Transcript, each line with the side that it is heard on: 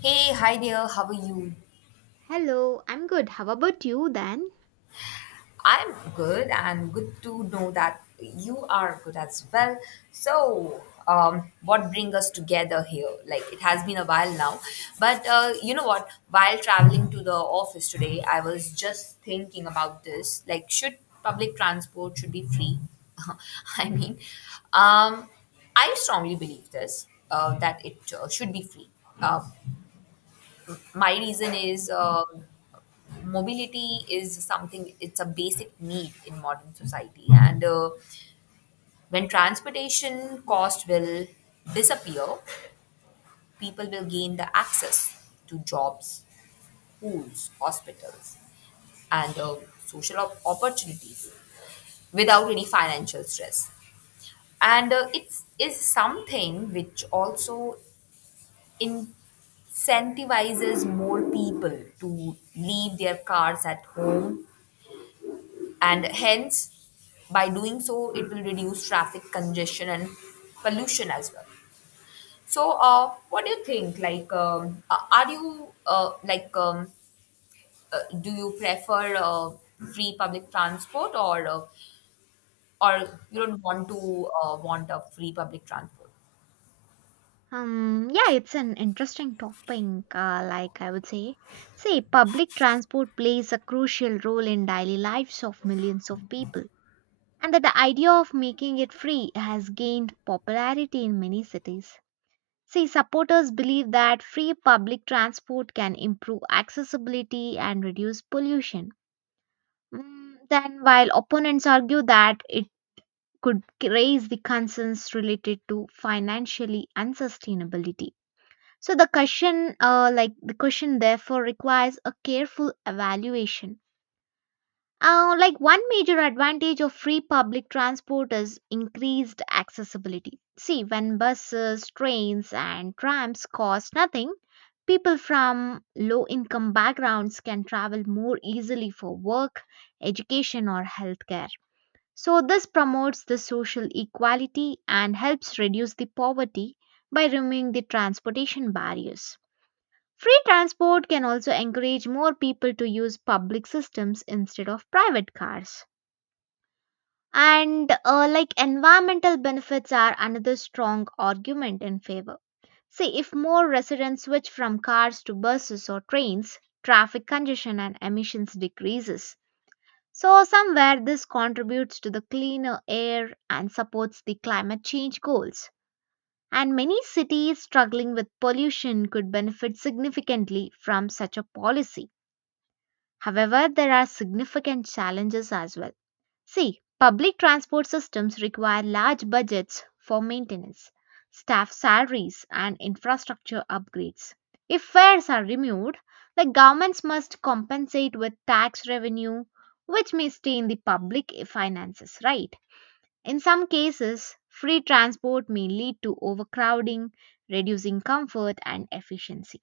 left: Hey, hi there, how are you?
right: Hello, I'm good. How about you then?
left: I'm good and good to know that you are good as well. So, what brings us together here? Like, it has been a while now. But you know what? While traveling to the office today, I was just thinking about this. Like, should public transport should be free? I mean, um, I strongly believe this that it should be free. Uh, my reason is mobility is something, it's a basic need in modern society, and when transportation cost will disappear, people will gain the access to jobs, schools, hospitals, and social opportunities without any financial stress. And it is something which also incentivizes more people to leave their cars at home, and hence by doing so, it will reduce traffic congestion and pollution as well. So, what do you think? Like are you, like, do you prefer free public transport, or you don't want to, want a free public transport?
right: Yeah, it's an interesting topic, like I would say. See, public transport plays a crucial role in daily lives of millions of people, and that the idea of making it free has gained popularity in many cities. See, supporters believe that free public transport can improve accessibility and reduce pollution. Mm, then, while opponents argue that it could raise the concerns related to financially and sustainability. So the question, like the question therefore requires a careful evaluation. Like, one major advantage of free public transport is increased accessibility. See, when buses, trains and trams cost nothing, people from low income backgrounds can travel more easily for work, education or healthcare. So, this promotes the social equality and helps reduce the poverty by removing the transportation barriers. Free transport can also encourage more people to use public systems instead of private cars. And like, environmental benefits are another strong argument in favor. See, if more residents switch from cars to buses or trains, traffic congestion and emissions decreases. So, somewhere this contributes to the cleaner air and supports the climate change goals. And many cities struggling with pollution could benefit significantly from such a policy. However, there are significant challenges as well. See, public transport systems require large budgets for maintenance, staff salaries, and infrastructure upgrades. If fares are removed, the governments must compensate with tax revenue, which may stay in the public finances, right? In some cases, free transport may lead to overcrowding, reducing comfort and efficiency.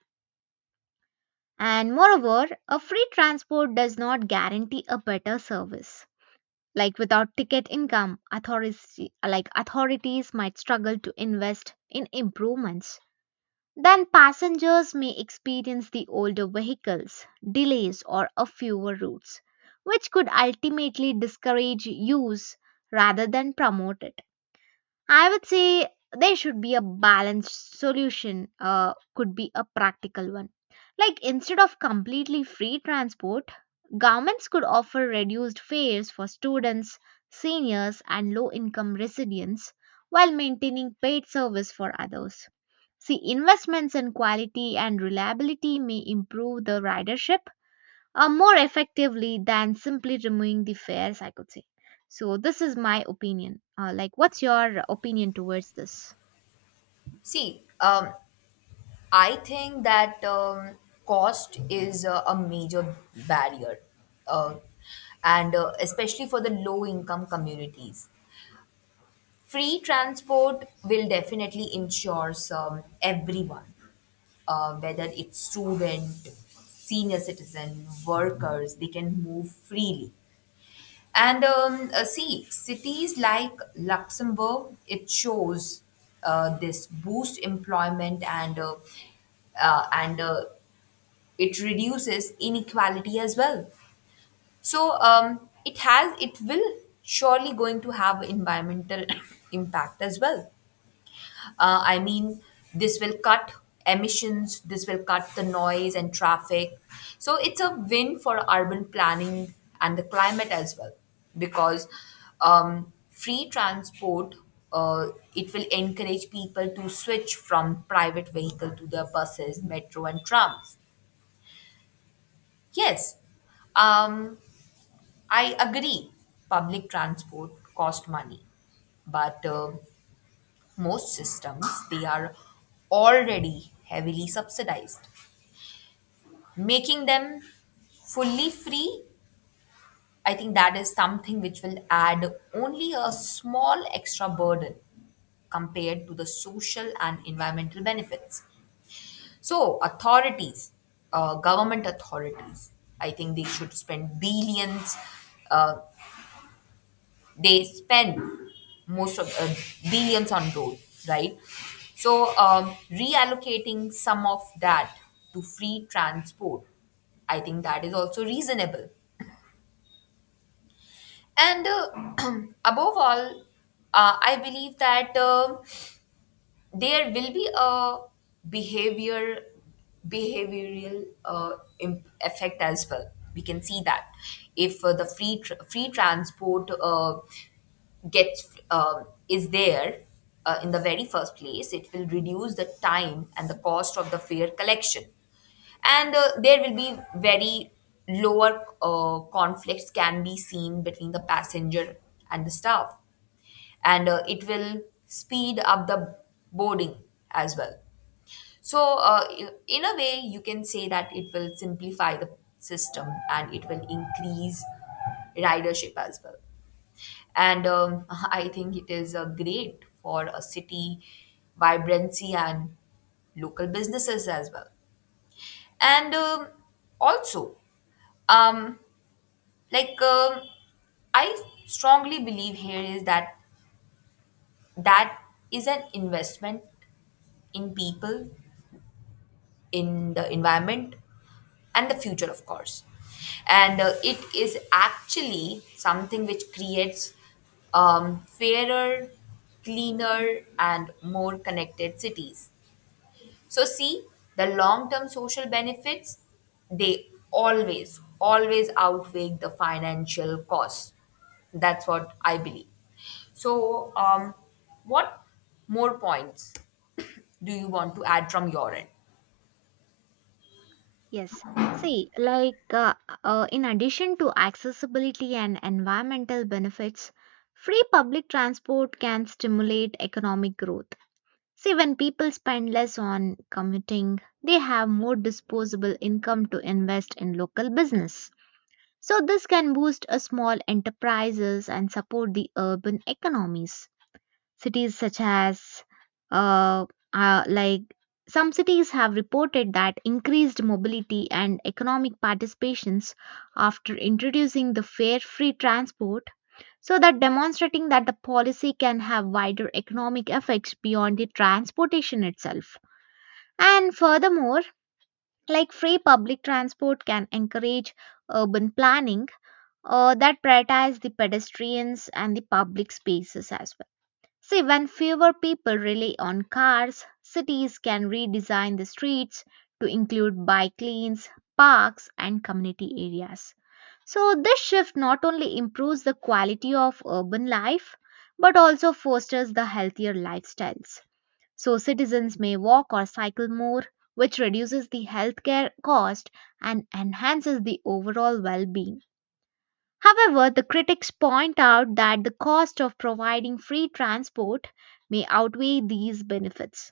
right: And moreover, a free transport does not guarantee a better service. Like without ticket income, like authorities might struggle to invest in improvements. Then passengers may experience the older vehicles, delays, or a fewer routes, which could ultimately discourage use rather than promote it. I would say there should be a balanced solution, could be a practical one. Like instead of completely free transport, governments could offer reduced fares for students, seniors, and low income residents while maintaining paid service for others. See, investments in quality and reliability may improve the ridership more effectively than simply removing the fares, I could say. So, this is my opinion. Like, what's your opinion towards this?
left: See, I think that cost is a major barrier, uh, and especially for the low income communities, free transport will definitely ensure everyone, whether it's student, senior citizen, workers, they can move freely. And see, cities like Luxembourg, it shows this boost employment, and it reduces inequality as well. So it will surely going to have environmental impact as well. I mean, this will cut emissions, this will cut the noise and traffic. So it's a win for urban planning and the climate as well, because free transport, uh, it will encourage people to switch from private vehicle to the buses, metro, and trams. Yes, um, I agree. Public transport cost money, but most systems, they are already heavily subsidized. Making them fully free, I think that is something which will add only a small extra burden compared to the social and environmental benefits. So, authorities, government authorities, I think they should spend billions, uh, they spend most of billions on road, right? So, reallocating some of that to free transport, I think that is also reasonable. And above all, I believe that there will be a behavior behavioral effect as well. We can see that if the free transport gets is there in the very first place, it will reduce the time and the cost of the fare collection, and there will be very lower conflicts can be seen between the passenger and the staff, and it will speed up the boarding as well. So, in a way, you can say that it will simplify the system and it will increase ridership as well. And I think it is great for a city vibrancy and local businesses as well. And also, um, like, I strongly believe here is that that is an investment in people, in the environment, and the future, of course. And it is actually something which creates fairer, cleaner, and more connected cities. So, see, the long-term social benefits, they always, always outweigh the financial costs. That's what I believe. So, what more points do you want to add from your end?
right: Yes. See, like, in addition to accessibility and environmental benefits, free public transport can stimulate economic growth. See, when people spend less on commuting, they have more disposable income to invest in local business. So this can boost a small enterprises and support the urban economies. Cities such as uh, like some cities have reported that increased mobility and economic participations after introducing the fare free transport. So that demonstrating that the policy can have wider economic effects beyond the transportation itself. And furthermore, like free public transport can encourage urban planning that prioritize the pedestrians and the public spaces as well. See, when fewer people rely on cars, cities can redesign the streets to include bike lanes, parks, and community areas. So, this shift not only improves the quality of urban life but also fosters the healthier lifestyles. So, citizens may walk or cycle more, which reduces the healthcare cost and enhances the overall well being. However, the critics point out that the cost of providing free transport may outweigh these benefits.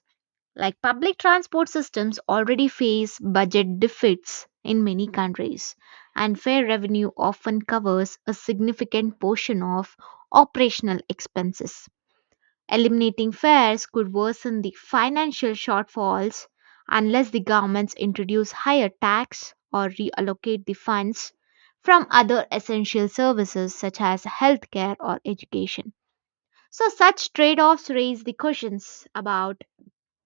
right: Like public transport systems already face budget deficits in many countries, and fare revenue often covers a significant portion of operational expenses. Eliminating fares could worsen the financial shortfalls unless the governments introduce higher tax or reallocate the funds from other essential services such as healthcare or education. So, such trade offs raise the questions about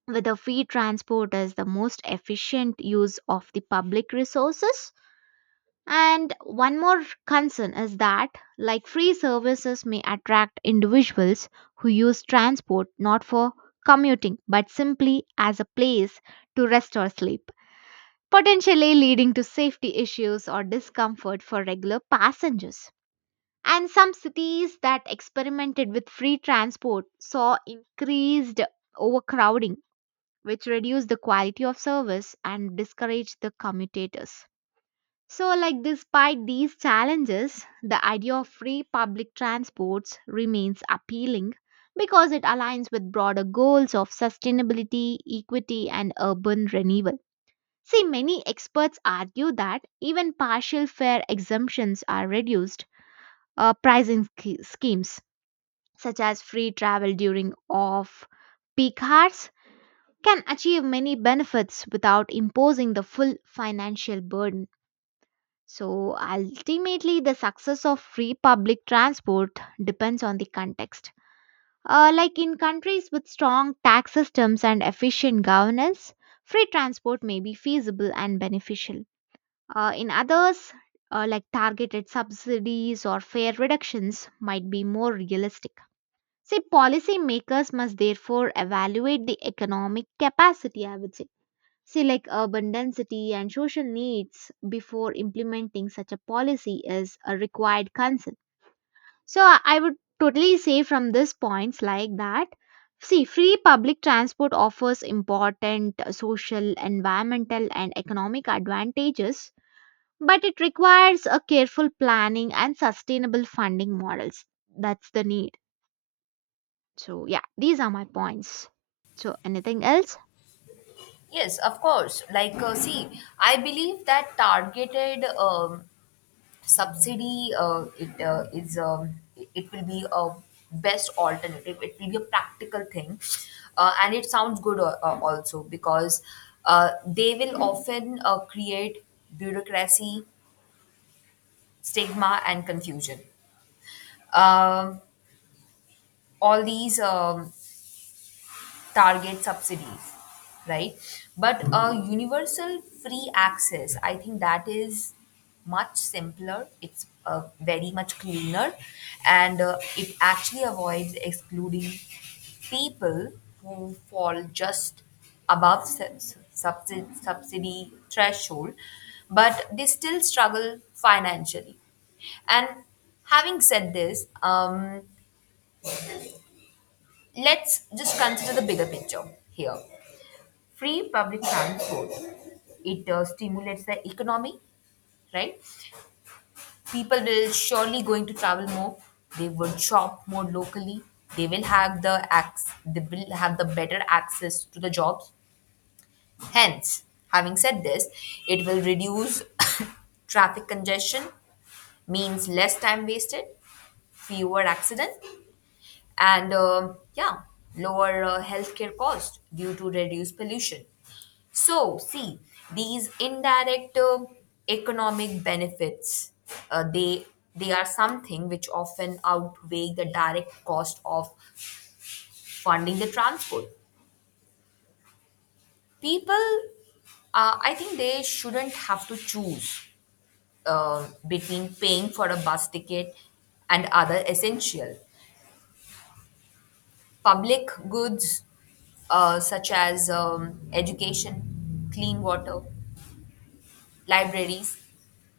right: whether free transport is the most efficient use of the public resources. And one more concern is that, like free services may attract individuals who use transport not for commuting but simply as a place to rest or sleep, potentially leading to safety issues or discomfort for regular passengers. And some cities that experimented with free transport saw increased overcrowding, which reduced the quality of service and discouraged the commutators. So, like, despite these challenges, the idea of free public transports remains appealing because it aligns with broader goals of sustainability, equity, and urban renewal. See, many experts argue that even partial fare exemptions are reduced, pricing schemes such as free travel during off peak hours can achieve many benefits without imposing the full financial burden. So ultimately, the success of free public transport depends on the context. Like in countries with strong tax systems and efficient governance, free transport may be feasible and beneficial. In others, like targeted subsidies or fare reductions, might be more realistic. See, policymakers must therefore evaluate the economic capacity, I would say. See, like urban density and social needs before implementing such a policy is a required concern. So, I would totally say from this points like that. See, free public transport offers important social, environmental, and economic advantages, but it requires a careful planning and sustainable funding models. That's the need. So, yeah, these are my points. So, anything else?
left: Yes, of course. Like, see, I believe that targeted subsidy it is it it will be a best alternative. It will be a practical thing, and it sounds good, also because they will often create bureaucracy, stigma, and confusion. Um all these. Target subsidies, right? But a universal free access, I think that is much simpler. It's very much cleaner, and it actually avoids excluding people who fall just above subsidy threshold, but they still struggle financially. And having said this, let's just consider the bigger picture here. Free public transport, it stimulates the economy, right? People will surely going to travel more, they will shop more locally, they will have the better access to the jobs. Hence, having said this, it will reduce traffic congestion, means less time wasted, fewer accidents, and yeah, lower healthcare cost due to reduced pollution. So, see, these indirect economic benefits, uh, they they are something which often outweigh the direct cost of funding the transport. People, I think they shouldn't have to choose between paying for a bus ticket and other essential public goods, such as education, clean water, libraries,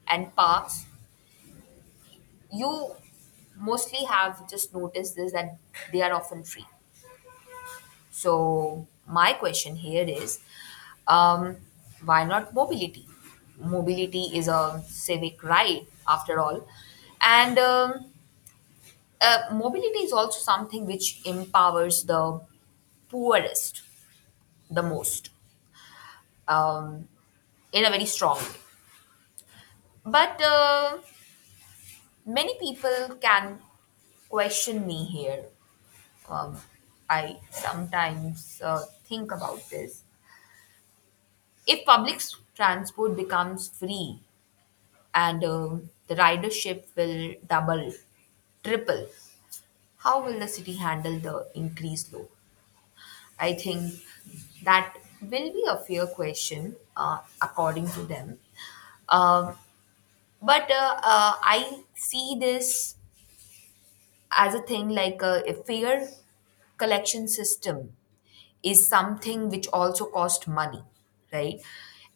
left: and parks. You mostly have just noticed this that they are often free. So my question here is, um, why not mobility? Mobility is a civic right, after all, and mobility is also something which empowers the poorest the most, um, in a very strong way. But many people can question me here. Um, I sometimes think about this. If public transport becomes free and the ridership will double, triple, how will the city handle the increased load? I think that will be a fair question, according to them. Um, but I see this as a thing like a fair collection system is something which also cost money, right?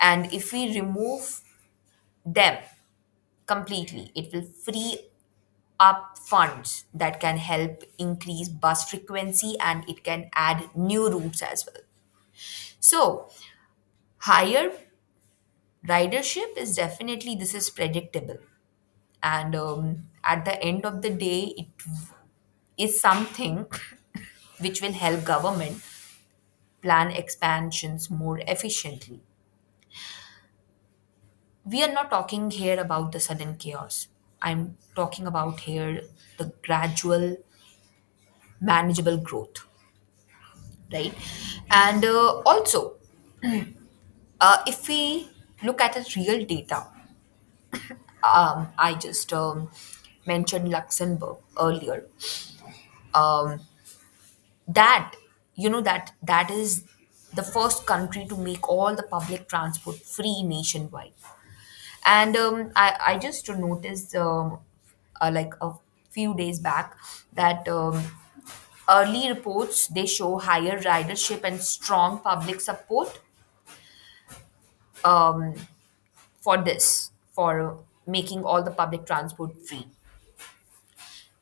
left: And if we remove them completely, it will free up funds that can help increase bus frequency and it can add new routes as well. So, higher ridership is definitely, this is predictable. And at the end of the day, it is something which will help government plan expansions more efficiently. We are not talking here about the sudden chaos. I'm talking about here the gradual, manageable growth, right? And also, if we look at the real data, I just mentioned Luxembourg earlier. Um, that, you know that that is the first country to make all the public transport free nationwide. And I just noticed, like a few days back, that early reports, they show higher ridership and strong public support, um, for this, for making all the public transport free.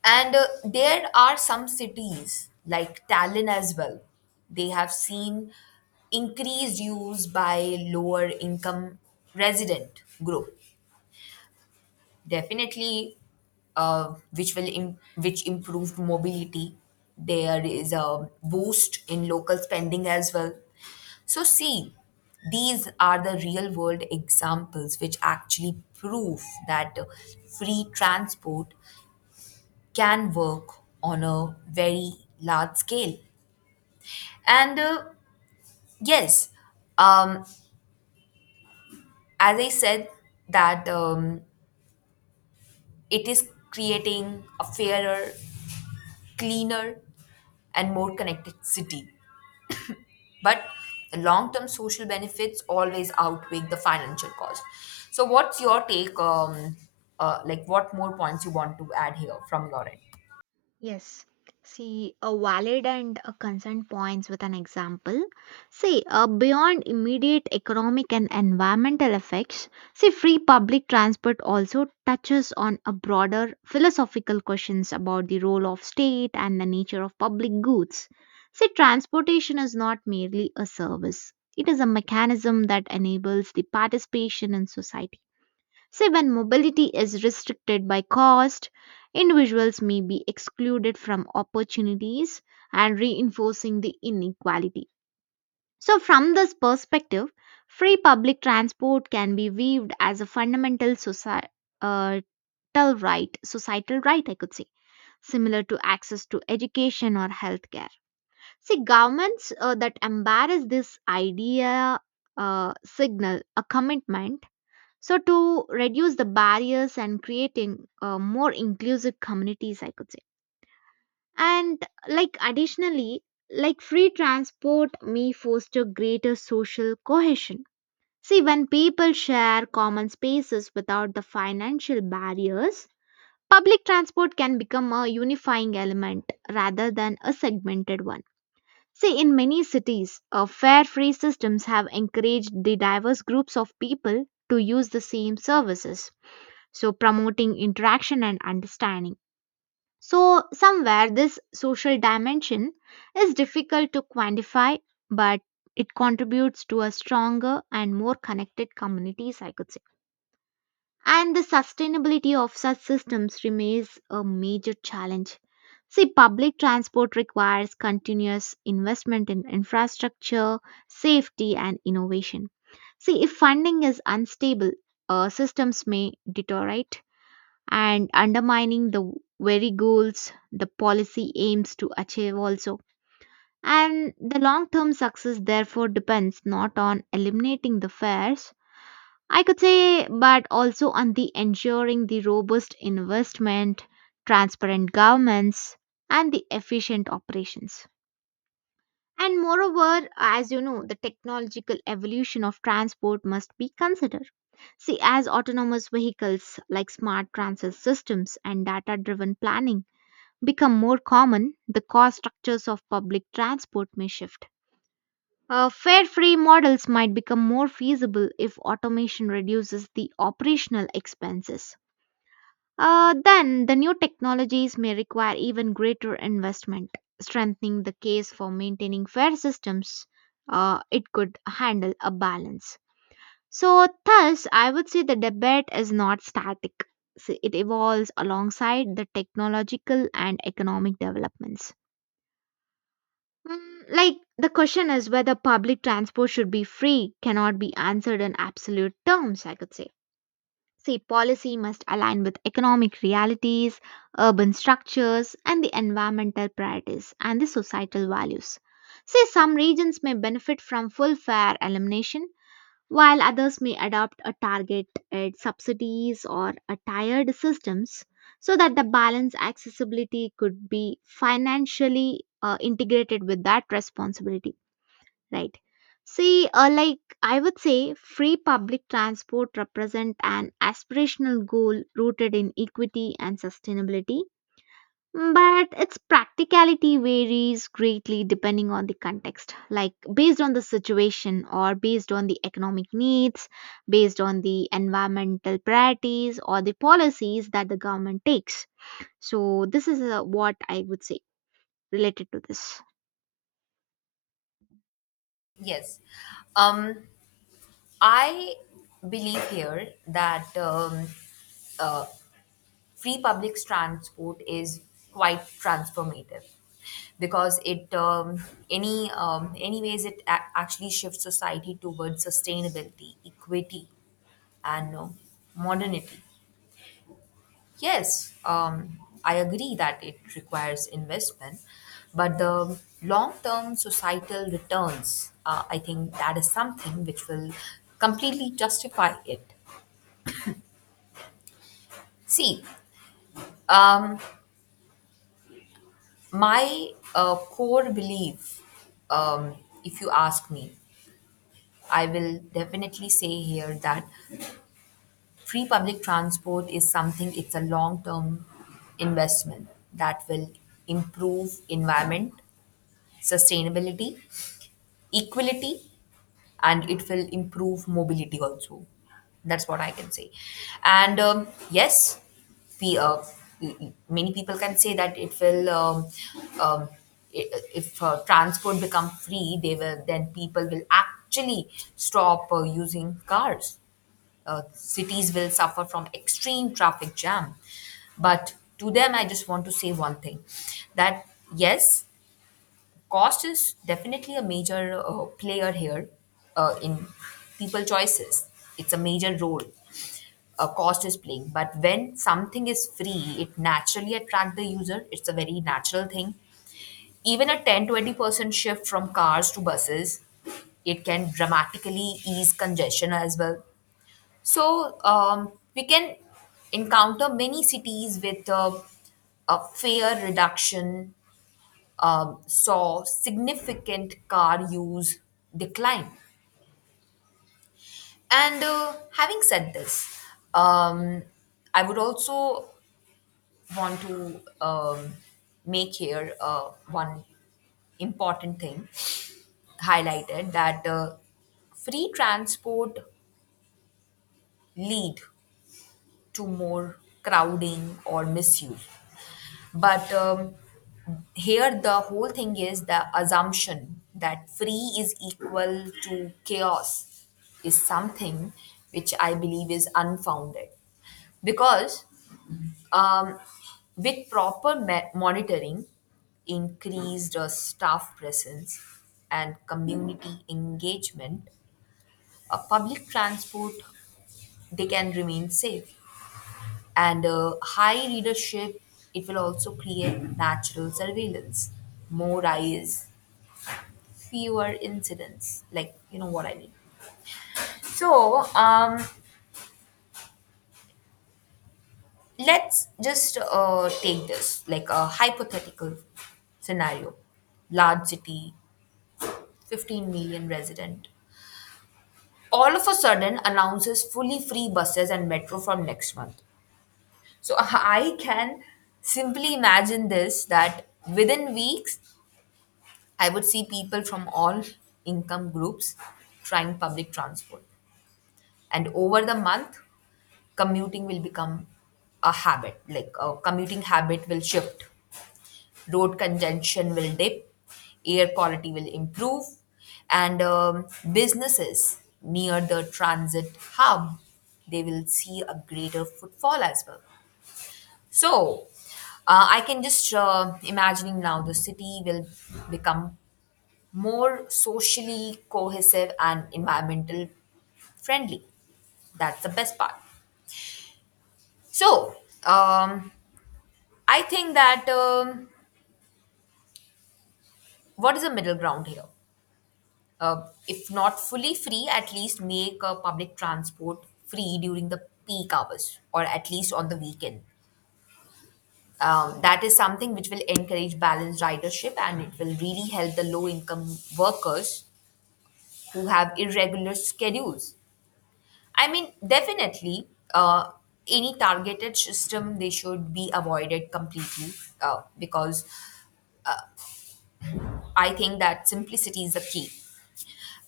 left: And there are some cities like Tallinn as well. They have seen increased use by lower income resident group, definitely, which improved mobility. There is a boost in local spending as well. So, see, these are the real world examples which actually prove that free transport can work on a very large scale. And yes, um, as I said that it is creating a fairer, cleaner, and more connected city. But the long term social benefits always outweigh the financial cost. So, what's your take? Like, what more points you want to add here from your end?
right: Yes. See, a valid and a consent points with an example. See, beyond immediate economic and environmental effects, see, free public transport also touches on a broader philosophical questions about the role of state and the nature of public goods. See, transportation is not merely a service. It is a mechanism that enables the participation in society. See, when mobility is restricted by cost, individuals may be excluded from opportunities and reinforcing the inequality. So, from this perspective, free public transport can be viewed as a fundamental societal right, societal right, I could say, similar to access to education or healthcare. See, governments that embrace this idea signal a commitment, so, to reduce the barriers and creating more inclusive communities, I could say. And like additionally, like free transport may foster greater social cohesion. See, when people share common spaces without the financial barriers, public transport can become a unifying element rather than a segmented one. See, in many cities, fare free systems have encouraged the diverse groups of people to use the same services, so promoting interaction and understanding. So, somewhere this social dimension is difficult to quantify, but it contributes to a stronger and more connected communities, I could say. And the sustainability of such systems remains a major challenge. See, public transport requires continuous investment in infrastructure, safety, and innovation. See, if funding is unstable, systems may deteriorate and undermining the very goals the policy aims to achieve also. And the long term success therefore depends not on eliminating the fares, I could say, but also on the ensuring the robust investment, transparent governments, and the efficient operations. And moreover, as you know, the technological evolution of transport must be considered. See, as autonomous vehicles like smart transit systems and data driven planning become more common, the cost structures of public transport may shift. Fare free models might become more feasible if automation reduces the operational expenses. Then, the new technologies may require even greater investment, strengthening the case for maintaining fair systems. It could handle a balance. So, thus, I would say the debate is not static. So it evolves alongside the technological and economic developments. Mm, like the question is whether public transport should be free cannot be answered in absolute terms, I could say. See, policy must align with economic realities, urban structures, and the environmental priorities and the societal values. See, some regions may benefit from full fare elimination while others may adopt a target at subsidies or a tiered systems so that the balance accessibility could be financially integrated with that responsibility, right? See, like I would say, free public transport represent an aspirational goal rooted in equity and sustainability but its practicality varies greatly depending on the context, like based on the situation or based on the economic needs, based on the environmental priorities or the policies that the government takes. So, this is what I would say related to this.
left: Yes. Um, I believe here that uh, free public transport is quite transformative, because it, any ways, it actually shifts society towards sustainability, equity, and modernity. Yes, I agree that it requires investment, but the long term societal returns, I think that is something which will completely justify it. See, um, my core belief, um, if you ask me, I will definitely say here that free public transport is something, it's a long term investment that will improve environment, sustainability, equality, and it will improve mobility also. That's what I can say. And yes, we many people can say that it will, um, if transport become free, they will then people will actually stop using cars. Cities will suffer from extreme traffic jam. But to them, I just want to say one thing, that yes, cost is definitely a major player here, in people choices. It's a major role a cost is playing. But when something is free, it naturally attract the user. It's a very natural thing. Even a 10-20% shift from cars to buses, it can dramatically ease congestion as well. So, we can encounter many cities with a fair reduction, saw significant car use decline. And having said this, um, I would also want to, make here one important thing highlighted, that free transport lead to more crowding or misuse. But here, the whole thing is the assumption that free is equal to chaos is something which I believe is unfounded. Because um, with proper monitoring, increased staff presence, and community engagement, public transport, they can remain safe. And high readership, it will also create natural surveillance, more eyes, fewer incidents. Like, you know what I mean. So, let's just take this like a hypothetical scenario. Large city, 15 million resident. All of a sudden announces fully free buses and metro from next month. So I can simply imagine this, that within weeks I would see people from all income groups trying public transport. And over the month, commuting will become a habit, like a commuting habit will shift. Road congestion will dip, air quality will improve, and businesses near the transit hub, they will see a greater footfall as well. So, I can just imagining now the city will become more socially cohesive and environmental friendly. That's the best part. So, um, I think that, what is the middle ground here? If not fully free, at least make public transport free during the peak hours or at least on the weekend. That is something which will encourage balanced ridership, and it will really help the low income workers who have irregular schedules. I mean, definitely, uh, any targeted system, they should be avoided completely, because I think that simplicity is the key.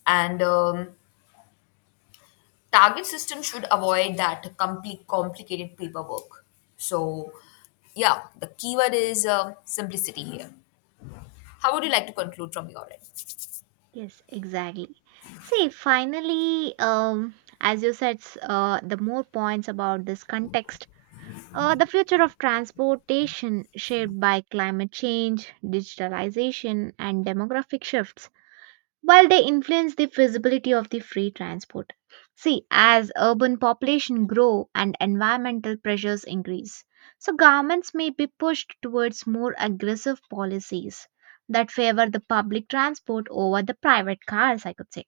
left: And target system should avoid that complete complicated paperwork. So, yeah, the keyword is simplicity here. How would you like to conclude from your end?
right: Yes, exactly. See, finally, as you said, the more points about this context. The future of transportation shaped by climate change, digitalization, and demographic shifts, while they influence the feasibility of the free transport. See, as urban population grow and environmental pressures increase, so governments may be pushed towards more aggressive policies that favor the public transport over the private cars, I could say.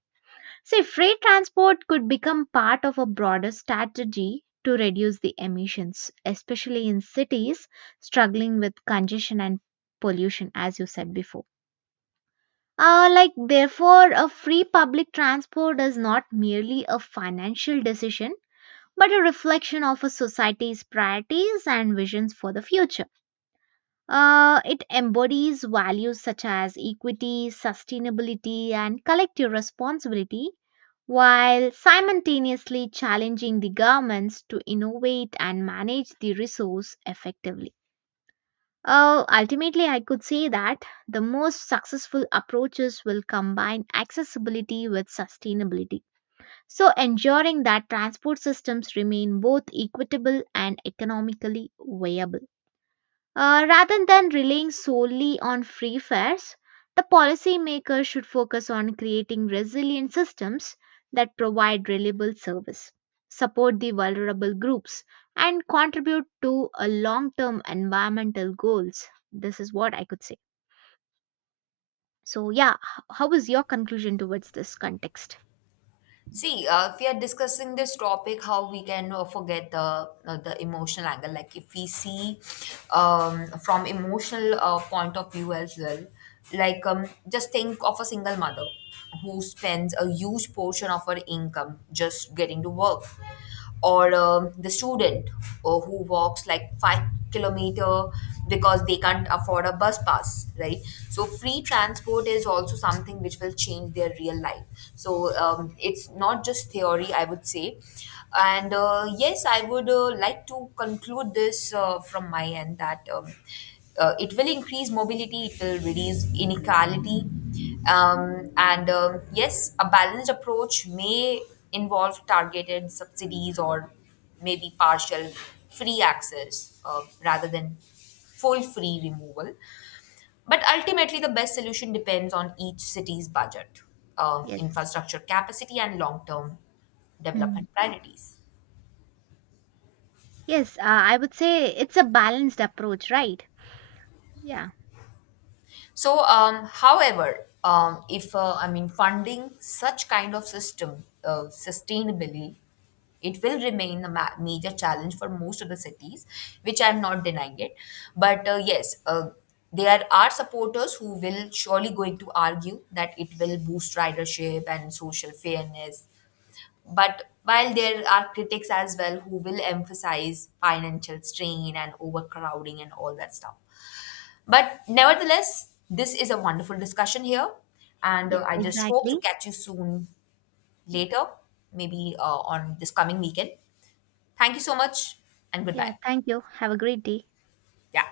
right: See, freight transport could become part of a broader strategy to reduce the emissions, especially in cities struggling with congestion and pollution, as you said before. Like, therefore, a free public transport is not merely a financial decision, but a reflection of a society's priorities and visions for the future. It embodies values such as equity, sustainability, and collective responsibility while simultaneously challenging the governments to innovate and manage the resource effectively. Oh, ultimately, I could say that the most successful approaches will combine accessibility with sustainability. So, ensuring that transport systems remain both equitable and economically viable. Rather than relying solely on free fares, the policymakers should focus on creating resilient systems that provide reliable service, support the vulnerable groups, and contribute to a long-term environmental goals. This is what I could say. So, yeah, how is your conclusion towards this context?
left: See, if we are discussing this topic, how we can forget the, the emotional angle. Like if we see, from emotional point of view as well, like just think of a single mother who spends a huge portion of her income just getting to work, or the student, who walks like 5 kilometer because they can't afford a bus pass, right? So free transport is also something which will change their real life. So it's not just theory, I would say. And yes, I would, like to conclude this, from my end, that it will increase mobility, it will reduce inequality, um, and yes, a balanced approach may involve targeted subsidies, or maybe partial free access, rather than full free removal. But ultimately, the best solution depends on each city's budget,
right: Yes.
left: infrastructure capacity, and long term
right: Hmm.
left: development priorities.
right: Yes, I would say it's a balanced approach, right? Yeah.
left: So, however, if I mean funding such kind of system sustainably, it will remain a major challenge for most of the cities, which I'm not denying it. But yes, there are supporters who will surely going to argue that it will boost ridership and social fairness. But while there are critics as well who will emphasize financial strain and overcrowding and all that stuff. But nevertheless, this is a wonderful discussion here. And
right: Yes,
left: I just hope
right: exactly.
left: to catch you soon
right: Yeah.
left: later, maybe on this coming weekend. Thank you so much and
right: Yeah.
left: goodbye.
right: Thank you. Have a great day.
left: Yeah.